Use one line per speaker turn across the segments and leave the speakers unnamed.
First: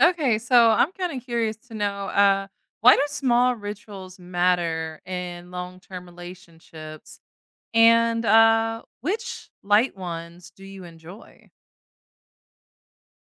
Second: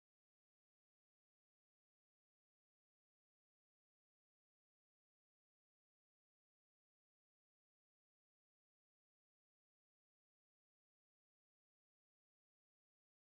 Okay, so I'm kind of curious to know, why do small rituals matter in long term relationships? And which light ones do you enjoy?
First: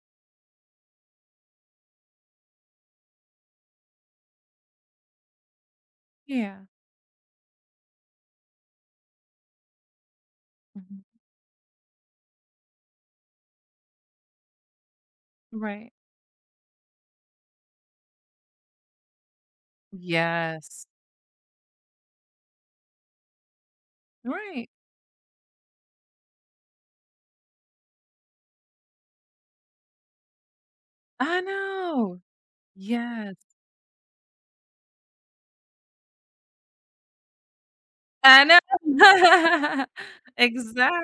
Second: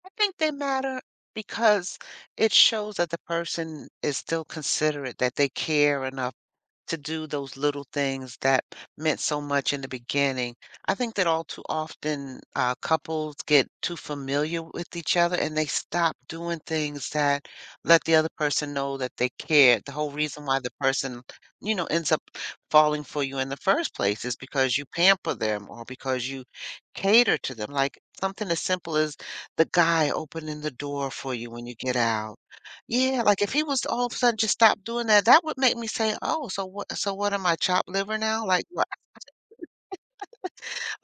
I think they matter because it shows that the person is still considerate, that they care enough
Yeah.
to do those little things that meant so much in the beginning. I
Mhm.
think that all too often couples get too familiar with each other and they
Right.
stop doing things that let the other person know that they care. The whole reason why the
Yes.
person, you know, ends up falling for you in the first place is
Right.
because you pamper them or because you cater to them. Like something as simple as the guy opening the door for
I
you when you get
know.
out, yeah,
Yes.
like if he was to all of a sudden just stop doing that, that would make me say, "Oh, so what, so what am I, chopped liver
I
now?" Like, what,
know.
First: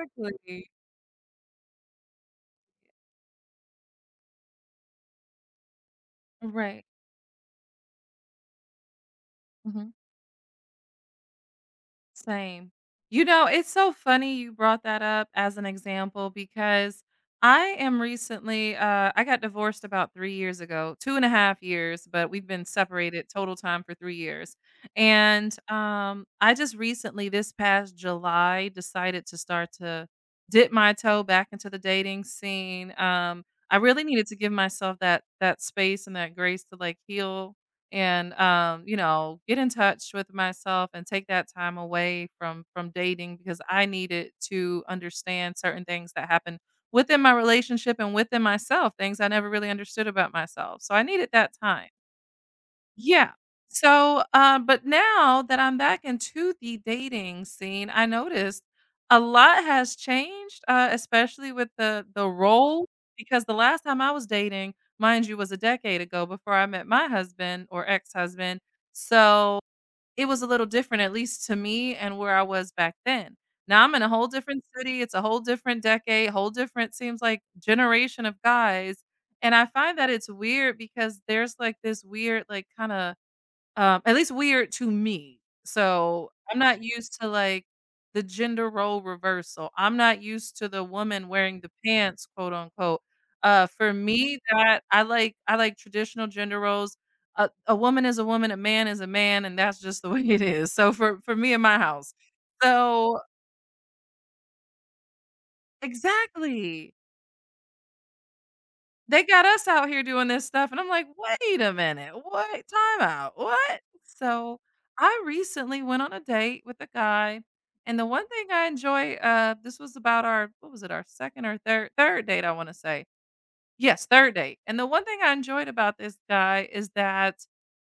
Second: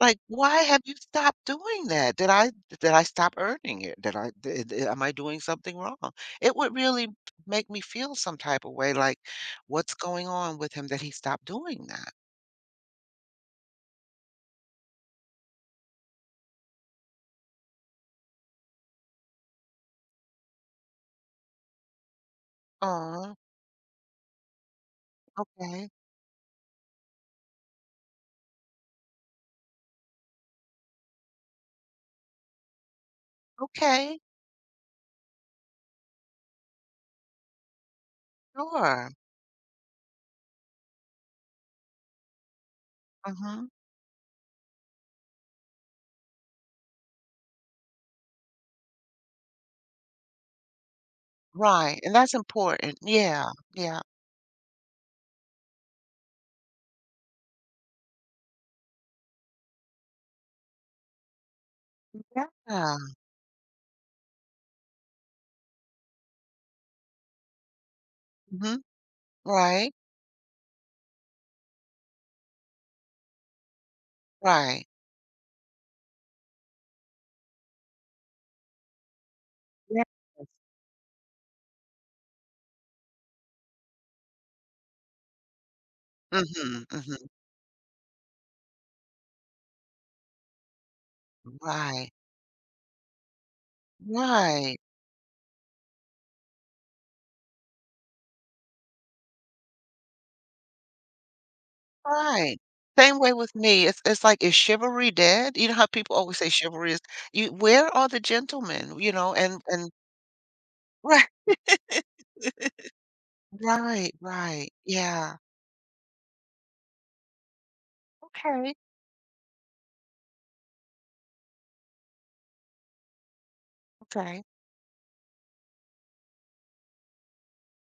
like, "Why have you stopped doing that? Did I stop earning it? Did I did am I doing something wrong?" It would
Right.
really make me feel some type of way, like, what's going on with him that he stopped doing that?
Same. You know, it's so funny you brought that up as an example because I am recently, I got divorced about 3 years ago, two and a half years, but we've been separated
Oh,
total time for 3 years. And
okay.
I just recently, this past July, decided to start to dip my toe back into the dating scene. I really
Okay,
needed to give myself that space and that grace to like heal and you
sure.
know, get in touch with myself and take that time away from dating because
hmm
I needed to understand certain things that happened within my relationship and within myself, things I never really understood about myself. So I needed that time.
Right. And that's important.
Yeah.
Yeah. Yeah.
So, but now that I'm back into the dating scene, I noticed a lot has changed, especially with the role
Yeah.
because the last time I was dating, mind you, was a decade ago before I met my husband or ex-husband.
hmm
So
Right.
it was a little different, at least to me and where I was back then. Now I'm in a whole different
Right.
city. It's a whole different decade, whole different seems like generation of guys. And I find
Yes.
that it's weird because there's like this weird, like kind of at least weird to me. So, I'm not
hmm
used
hmm
to, like, the gender role reversal. I'm not used to the woman wearing the
Right,
pants, quote, unquote. For me,
right,
that I like traditional gender roles. A woman is a woman, a man is a man, and that's just the way it is. So, for me in my house.
right. Same
So
way with me. It's like, is chivalry dead? You know how people always say
exactly.
chivalry is, you, where are the gentlemen, you
They
know,
got us out
and
here doing this stuff, and I'm like,
right.
"Wait a minute, what? Time out, what?"
Right,
So,
right.
I
Yeah.
recently went on a date with a guy, and the one thing I
Okay,
enjoy, this was about our what was it, our 2nd or 3rd date, I wanna say. Yes, third
okay.
date. And the one thing I enjoyed about this guy is that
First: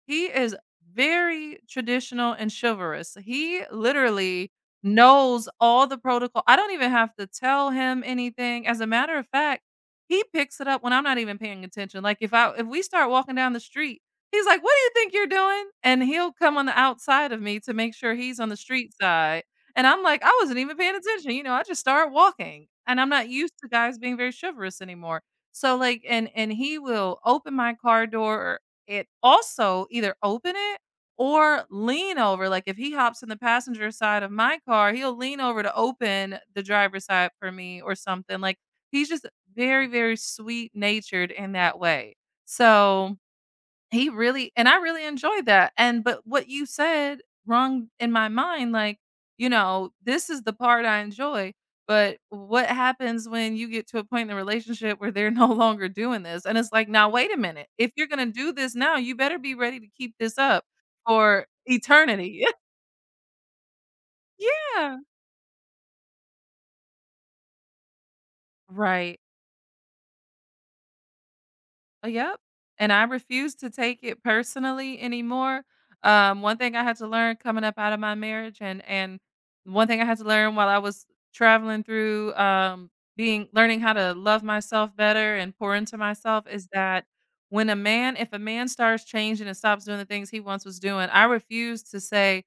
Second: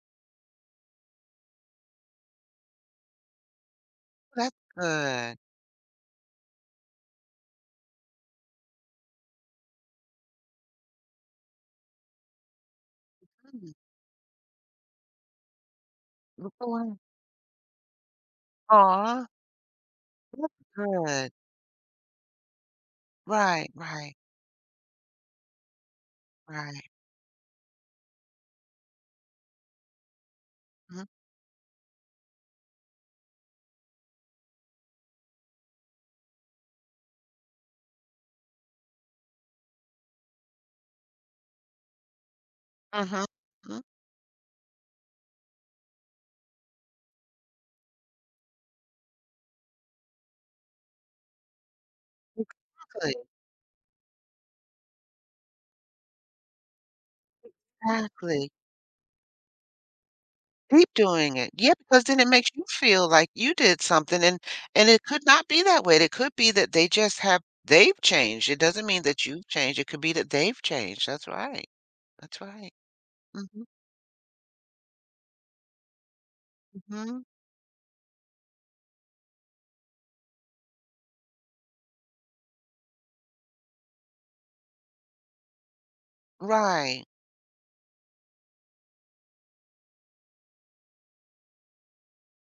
he is very traditional and chivalrous. He literally
That's good.
knows all the protocol. I don't even have to tell him anything. As a matter of fact, he picks it up when I'm not even paying attention. Like if we start walking down the
Mm,
street, he's like, "What do you think you're doing?" And he'll
look
come on the
the,
outside of me to make sure he's on the street
aw,
side. And I'm like, "I
that's
wasn't even paying attention."
good.
You know, I just start walking. And I'm not used to
Right,
guys being
right,
very chivalrous anymore. So like and he
right.
will open my car door. Or it also either open it
Mhm,
or lean over. Like if he hops in the passenger side of my car, he'll lean over to open the driver's side for me or something. Like he's just very, very sweet natured in that way. So
mhm, mhm.
he really and I really enjoyed that, and but what you said rung in my mind, like, you know, this is the part I enjoy, but what
Exactly,
happens when you get to a point in the relationship where they're no longer doing this? And it's like, "Now wait a minute. If you're gonna
exactly.
do this now, you better be ready to keep this up
Keep doing
for
it. Yeah, because then it
eternity."
makes you feel like you did something and
Yeah.
it could not be that way. It could be that they just have, they've changed. It doesn't mean
Right.
that you've changed. It could be that they've changed. That's right.
Yep.
That's right.
And I refuse
Mhm,
to take it personally anymore. One thing I had to
mhm.
learn coming up out of my marriage, and one thing I had to learn while I was traveling through being learning how to love myself better and pour into myself is that
Right.
when a man if a man starts changing and stops doing the things he once was doing, I refuse to say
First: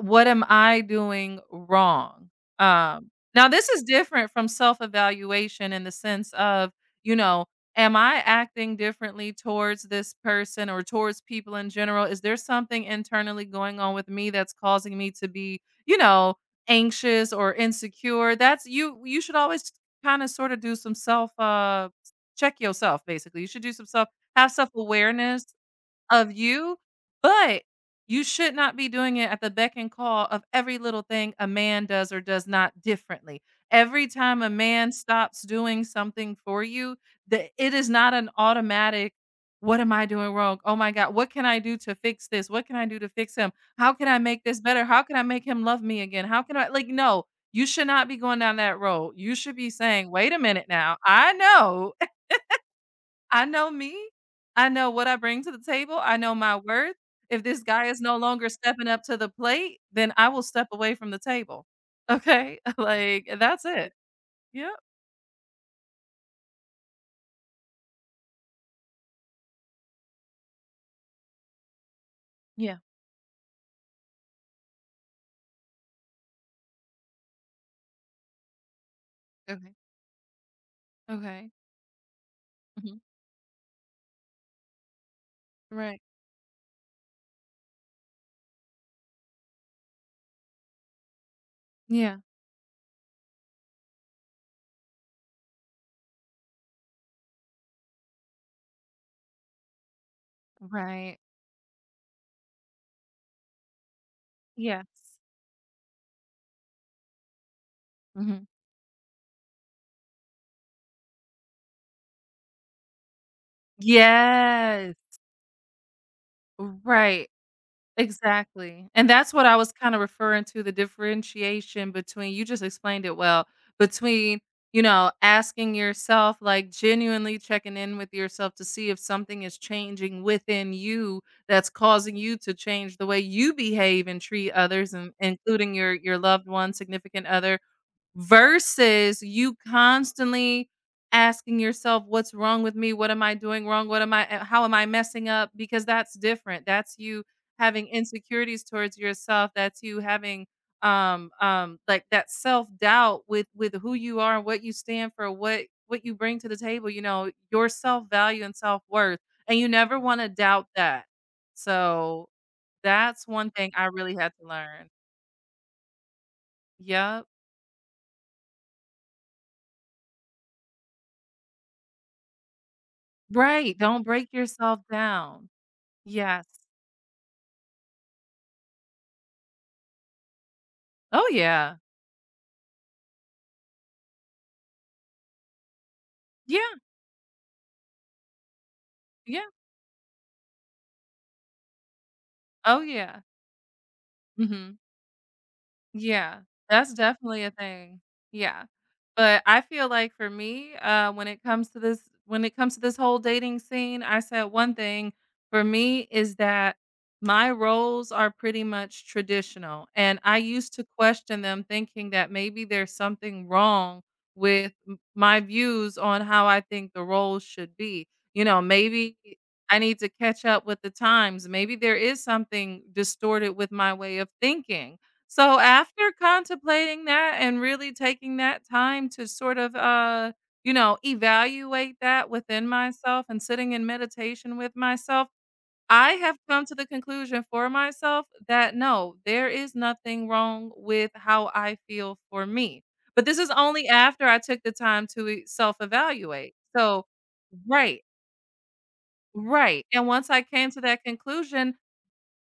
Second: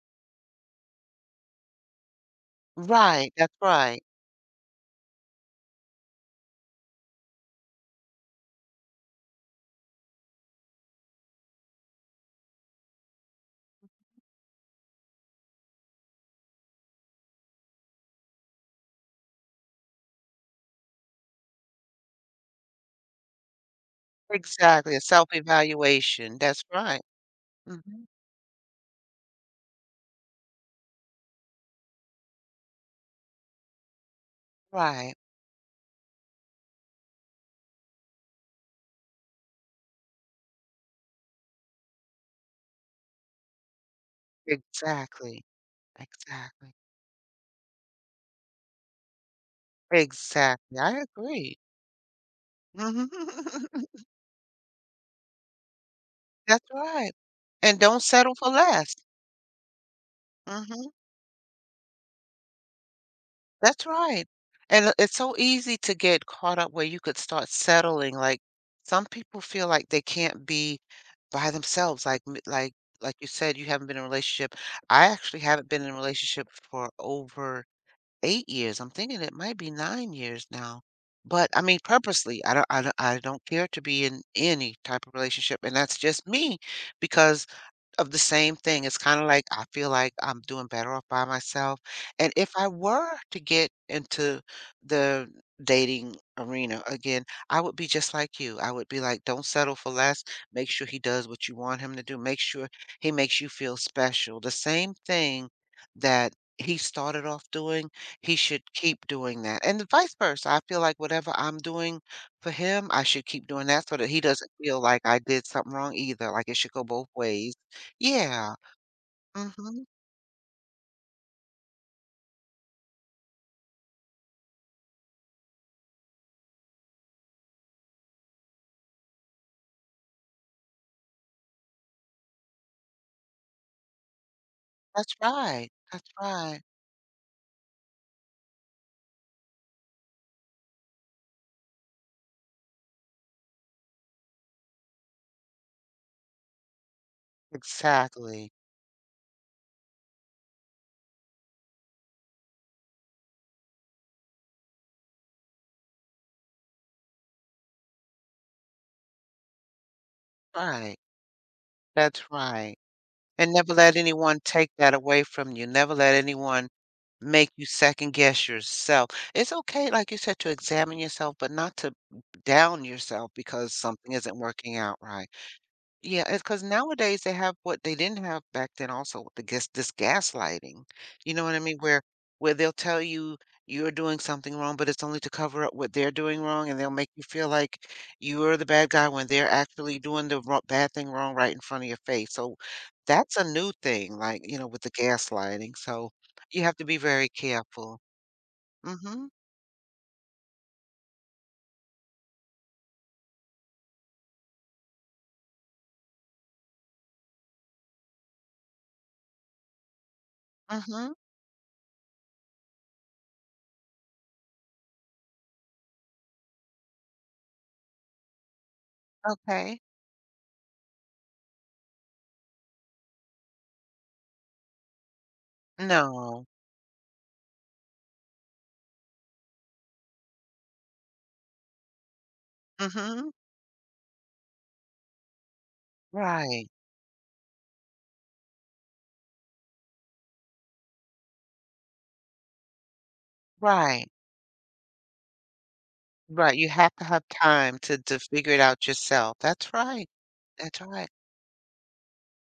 what am I doing wrong? Um,
Right.
Now
That's
this is
right.
different from self-evaluation in the sense of, you know, am I acting differently towards this person or towards people in general? Is there something internally going on with me that's causing me to be, you know, anxious or insecure? That's you should always kind of sort of do some self check yourself basically. You should do some self have
Exactly. A
self-awareness of
self-evaluation. That's
you,
right.
but
Mhm.
you should not be doing it at the beck and call of every little thing a man does or does not differently. Every time a man
Right.
stops doing something for you, that it is not an automatic, "What am I doing wrong? Oh my god, what can I do to fix this? What can I do to fix him? How can I make this better? How can I make
Exactly.
him love me again? How can I"
Exactly.
like, no, you should not be going down that road. You should be saying, "Wait a minute
Exactly.
now.
I agree.
I know me. I know what I bring to the table. I know my
That's
worth.
right.
If this
And
guy is
don't
no
settle
longer
for
stepping
less.
up to the plate, then I will step
Mhm.
away from the table. Okay?" Like, that's
That's
it.
right.
Yep.
And it's so easy to get caught up where you could start settling. Like some people feel like they can't be by themselves. Like
Yeah.
like you said, you haven't been in a relationship. I actually haven't been in a relationship for over 8 years. I'm thinking it might be
Okay.
9 years now. But
Okay.
I mean, purposely, I don't, I don't,
Mhm.
I don't care to be in any type of relationship, and that's
Right.
just me, because of the same thing, it's kinda like, I feel like I'm doing better off by myself,
Yeah.
and if I were to get into the dating arena again, I would be just like you, I would be like, "Don't settle for less, make sure he
Right.
does what you want him to do, make sure he makes you feel special." The
Yes.
same thing that he started off doing,
Hmm.
he
Mhm.
should keep doing that, and vice versa, I feel like whatever I'm doing for him, I should keep doing that so that he doesn't feel
Yes.
like I did something wrong either, like, it should go both
Right.
ways. Yeah,
Exactly, and that's what I was
mhm,
kinda referring to the differentiation between you just explained it well, between, you know, asking yourself, like, genuinely checking in with yourself to see if something is changing within you that's causing you to change the way you behave and treat others, and
that's right,
including your
that's
your loved
right.
one, significant other, versus you constantly asking yourself what's wrong with me? What am I doing wrong? What am I, how am I messing up? Because that's different. That's you having
Exactly,
insecurities towards yourself. That's you having like that self-doubt with who you are and what you stand for, what you bring to the table, you know, your self-value and self-worth. And you never want to doubt
right,
that.
that's
So
right,
that's one
and
thing
never
I
let
really had
anyone
to
take
learn.
that away from you, never let anyone
Yep.
make you second guess yourself. It's okay, like you said, to examine yourself, but not to down yourself because
Right. Don't
something
break
isn't working
yourself
out right.
down.
Yeah, it's
Yes.
because nowadays they have what they didn't have back then also with the gas this gaslighting,
Oh,
you know what I
yeah.
mean? Where they'll tell you you're doing something wrong, but it's only to cover up what they're doing wrong,
Yeah,
and they'll make you feel like you're the bad guy when
yeah.
they're actually doing the wro bad thing wrong right in front of your face, so
Oh, yeah.
that's a new thing, like, you know,
Mhm.
with the gaslighting, so
Yeah,
you have to
that's
be very
definitely a
careful.
thing. Yeah.
Mhm,
But I feel like for me, when it comes to this when it comes to this whole dating scene, I said one thing for me is that my roles are pretty much traditional. And I used to
mhm,
question them thinking that maybe there's something wrong with my views on how I think the roles should be. You know, maybe I
okay.
need to catch up with the times. Maybe there is something distorted with my way of thinking so after
No.
contemplating that and really taking that time to sort of, you know, evaluate that within myself
Mhm.
and sitting in meditation with myself, I have come
Right,
to the conclusion for myself that no, there is nothing wrong with how I feel for me. But this is only
right.
after I took the time to self evaluate.
Right, you have to
So,
have time
right,
to figure it out yourself. That's
right. And
right,
once I came to
that's
that
right.
conclusion,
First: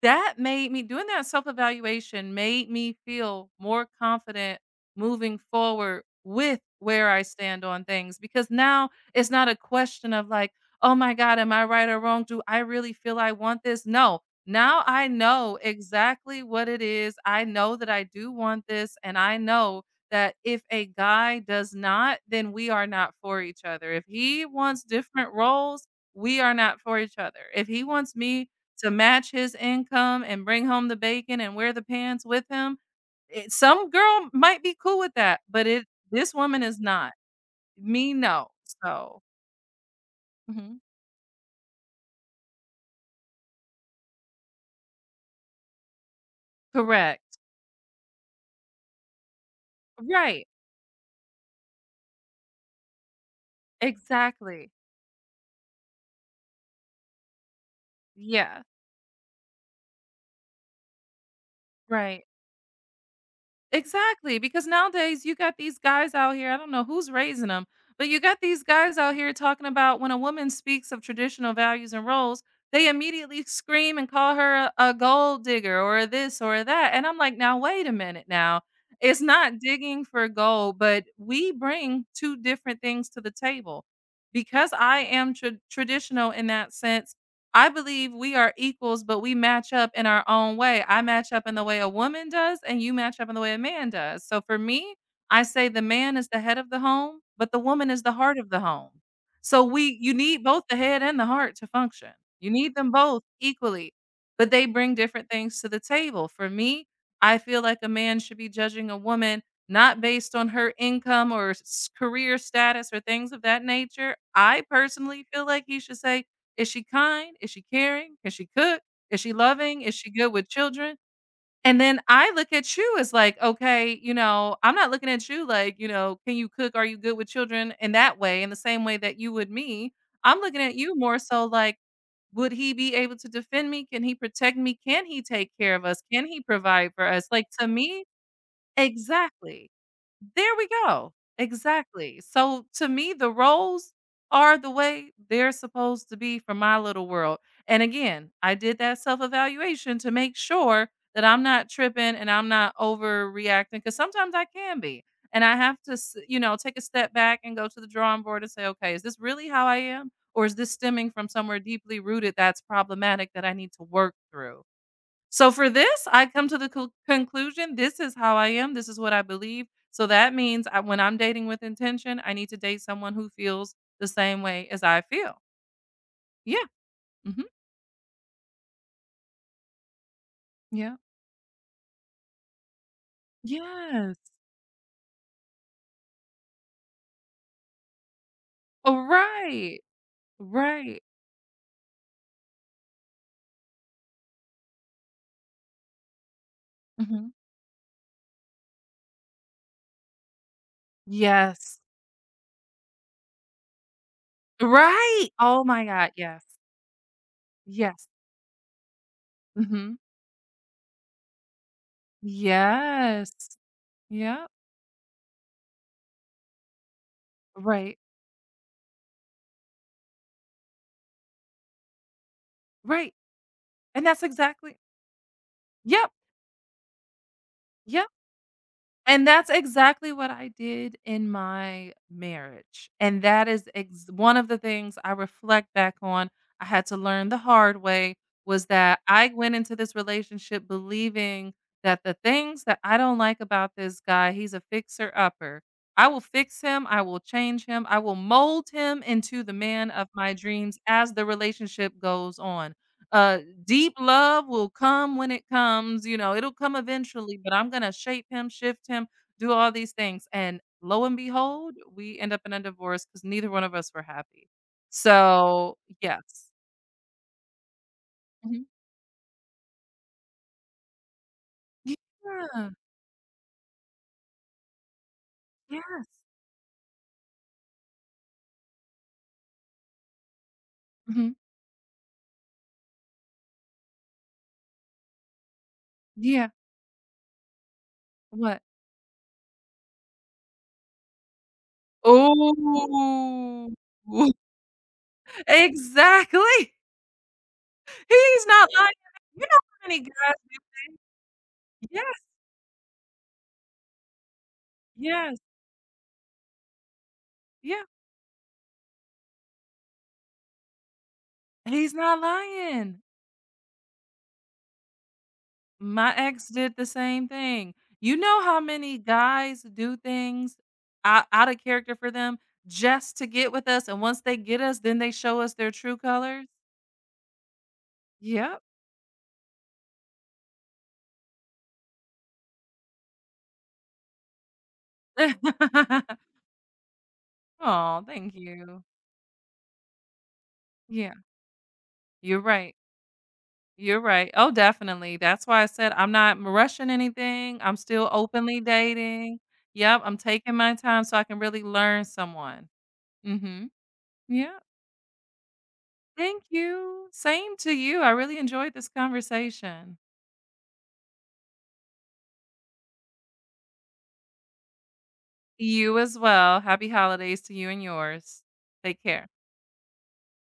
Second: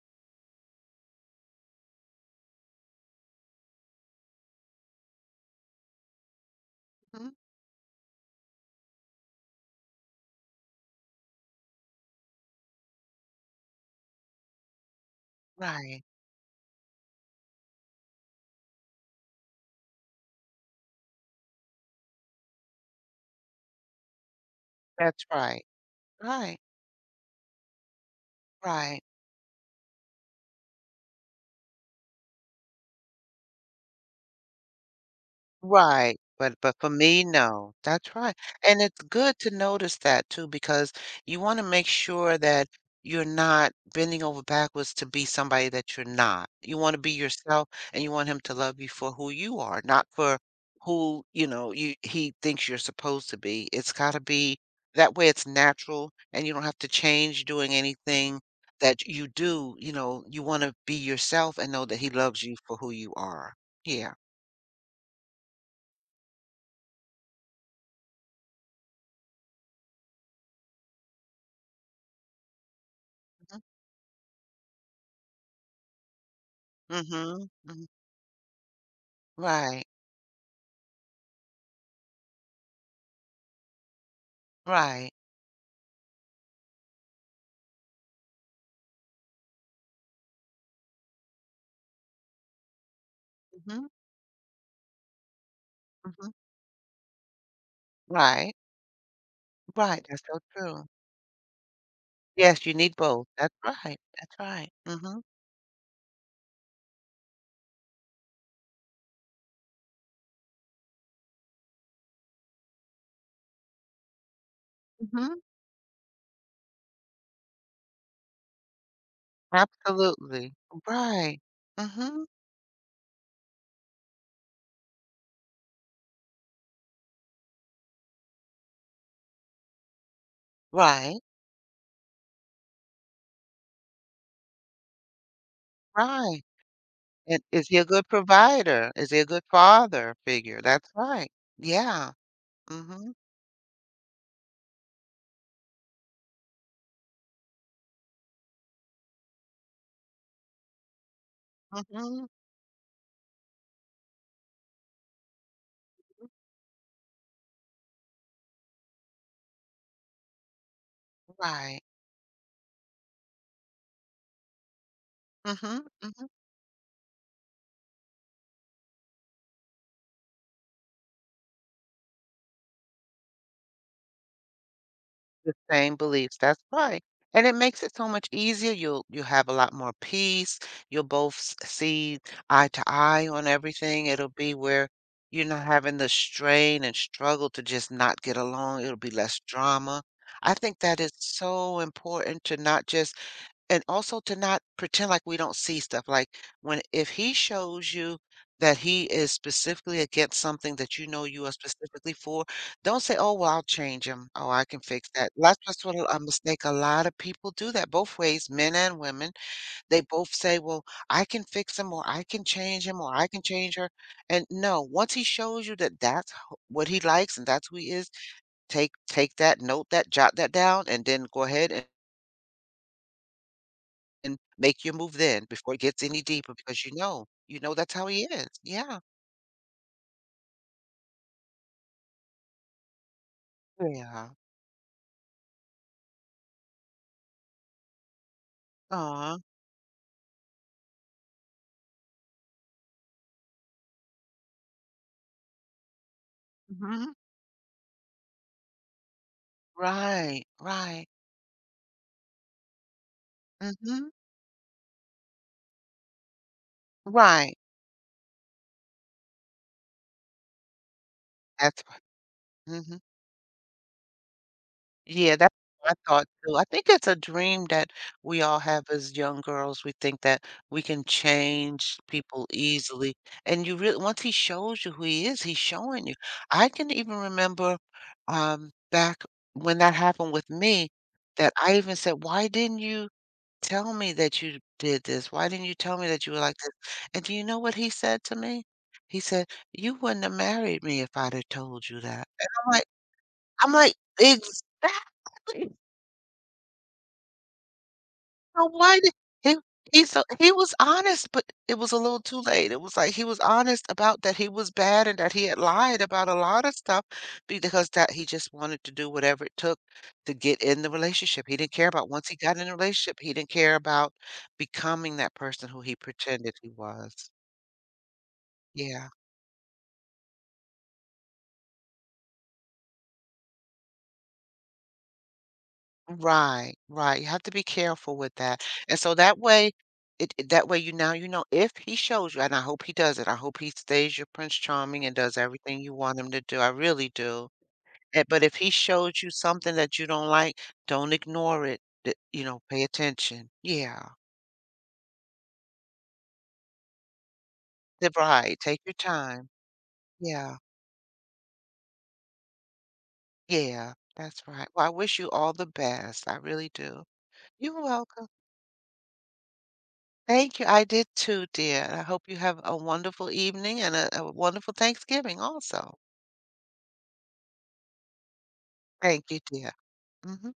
that made me doing that self-evaluation made me feel more confident moving forward with where I
Mhm,
stand on things, because now it's not a question of like, "Oh my god, am I right or wrong? Do I really feel I want this?" No. Now I know
right.
exactly what it is. I know that I do want this, and I know that if a guy does not, then we are not for each other. If he wants
That's
different
right.
roles, we are
Right,
not for each other. If he wants me to
right.
match his income and bring home the bacon and wear the pants with him. It some girl might be cool with that, but it
Right,
this woman
but
is
for
not.
me, no.
Me,
That's right,
no.
and it's
So
good to notice that too
mhm.
because you wanna make sure that you're not bending over backwards to be somebody that you're not. You wanna be
Correct.
yourself, and you want him to love you for who you are, not for
Right.
who, you know, you he thinks you're supposed to be. It's gotta be
Exactly.
that way, it's natural, and you don't have to change doing anything
Yeah.
that you do, you know, you wanna be yourself and know that he
Right.
loves you for who you are. Yeah.
Exactly, because nowadays you got these guys out here, I don't know who's raising them, but you got these guys out here talking about when a woman speaks of traditional values and roles, they immediately scream and call her a gold digger or a this or a that. And I'm like,
Mhm,
now wait
mhm.
a minute now. It's not
Right,
digging for gold, but we bring two different things to the table. Because I
right.
am traditional in that sense, I believe we are equals, but we match up in our own way. I match up in the way a woman does, and you match up in the way a
Mhm,
man does. So for me, I say the man is
mhm.
the head of the home, but the woman is the heart of
Right,
the home. So we
right,
you
that's so
need both the
true.
head and the heart to function. You
Yes,
need
you
them
need
both
both. That's
equally,
right, that's
but they
right.
bring
Mhm,
different things to the table. For me, I feel like a man should be judging a woman not based on her income or career status or things of that nature. I personally
mhm.
feel like he should say, is she kind? Is she caring? Can she cook? Is she loving? Is she good with
Absolutely.
children?
Right.
And then
Mhm.
I look at you as like, okay, you know, I'm not looking at you like, you know, can you cook? Are you good with children in that way, in the same way that you would me? I'm looking at you more
Right,
so like, would he be able to defend me? Can he protect me? Can he take care of us? Can he
right.
provide for us?
And
Like to
is he a
me,
good provider? Is he a good
exactly.
father
There
figure?
we
That's
go.
right. Yeah.
Exactly. So to me,
Mhm,
the roles are the way they're supposed to be for my little world. And again, I did that self evaluation to make sure that I'm not tripping
mhm.
and I'm not overreacting because sometimes I can be. And I have to, you know, take a step back and go to the drawing board and say, okay, is this really how I am? Or is this stemming from somewhere
Right.
deeply rooted that's problematic that I need to work through? So for
Mhm,
this, I
mhm.
come to the conclusion this is how I am, this is what I believe. So that means I, when I'm dating with intention, I need to date someone who feels the same way as I feel.
The same beliefs, that's
Yeah.
right,
Hmm.
and it makes it so much easier, you'll you have a lot more peace,
Yeah.
you'll both s see eye to eye on everything,
Yes.
it'll be where you're not having the strain and struggle to just not get along, it'll
Oh,
be less
right.
drama. I think that
Right.
is so important to not just and also to not pretend like we don't see stuff. Like when if
Hmm.
he shows you that he is specifically against something that you know you are
Yes.
specifically for, don't say, "Oh, well, I'll change him. Oh, I can fix
Right.
that." That's
Oh my
just what
God.
a
Yes.
mistake a lot of people do that
Yes.
both ways, men and women.
Hmm.
They both say, "Well, I can fix him, or I can change him, or I can
Yes.
change her."
Yeah.
And no, once he shows you that what he likes and that's who he
Right.
is, take that, note that, jot that down, and then go ahead
Right. And that's
and
exactly.
make your move then before it gets
Yep.
any deeper because you know that's how
Yep.
he is. Yeah.
And that's exactly what I did in my marriage, and that is ex
Yeah.
one of the things I reflect back on, I had to learn the hard way, was that I
Aw.
went into this relationship believing that the things that I don't like about this guy, he's a fixer-upper. I will fix him, I
Mhm.
will change him, I will mold him into the man of my
Right,
dreams
right.
as the relationship goes on. Uh, Deep
Mhm.
love will come when it comes, you know, it'll come eventually, but
Right.
I'm gonna shape him, shift him, do all these things, and lo and behold,
That's what,
we end up in a
mhm.
divorce because neither one of us were happy.
Yeah, that's
So,
what I thought
yes.
too. I think it's a dream that we all
Mhm.
have as young girls. We think that we can change people
Yeah.
easily, and you really, once he shows you who he is, he's showing
Yes.
you. I can even remember, back when that happened with me,
Mhm.
that I even said, "Why didn't you tell me that you did this. Why didn't you tell me that you were
Yeah.
like this?" And do you know what he said to
What?
me? He said, "You wouldn't have married me if I'd have told you that." And I'm like,
Oh.
I'm like, "Exactly."
Exactly. He's
So
not
why
lying.
did
You
he
know how many
he, so
guys
he
do
was honest, but it was a little
yes,
too late. It was like he was honest about that he was bad and that
yes,
he had lied about a lot of stuff
yeah.
because that he just wanted to do whatever it took to get in the relationship. He didn't care
He's
about,
not
once he got in a
lying.
relationship, he didn't care about becoming that person who he
My ex
pretended he
did the same
was.
thing. You know how many
Yeah.
guys do things ou out of character for them just to get with us, and once they get us, then they show us their true colors?
Right, right. You have to be careful with
Yep.
that. And so that way, that way you now you know if he shows you, and I hope he does it. I hope he stays your Prince Charming and does everything you want him to do. I really do.
Oh,
Eh,
thank
but if he
you.
shows you something that you don't like, don't
Yeah,
ignore it.
you're
You know,
right.
pay attention.
You're
Yeah.
right. Oh, definitely. That's why I said I'm not rushing anything. I'm still
Right.
openly
Take your
dating.
time.
Yep, I'm taking
Yeah.
my time so I can really learn someone. Mhm.
Yeah. That's
Yeah.
right. Well, I wish you all the best. I
Thank
really do.
you. Same to
You're
you. I
welcome.
really enjoyed this conversation.
Thank you. I did too, dear. I hope you have a wonderful evening and a wonderful Thanksgiving also.
You as well. Happy holidays to you and yours. Take care.
Thank you, dear. Hmm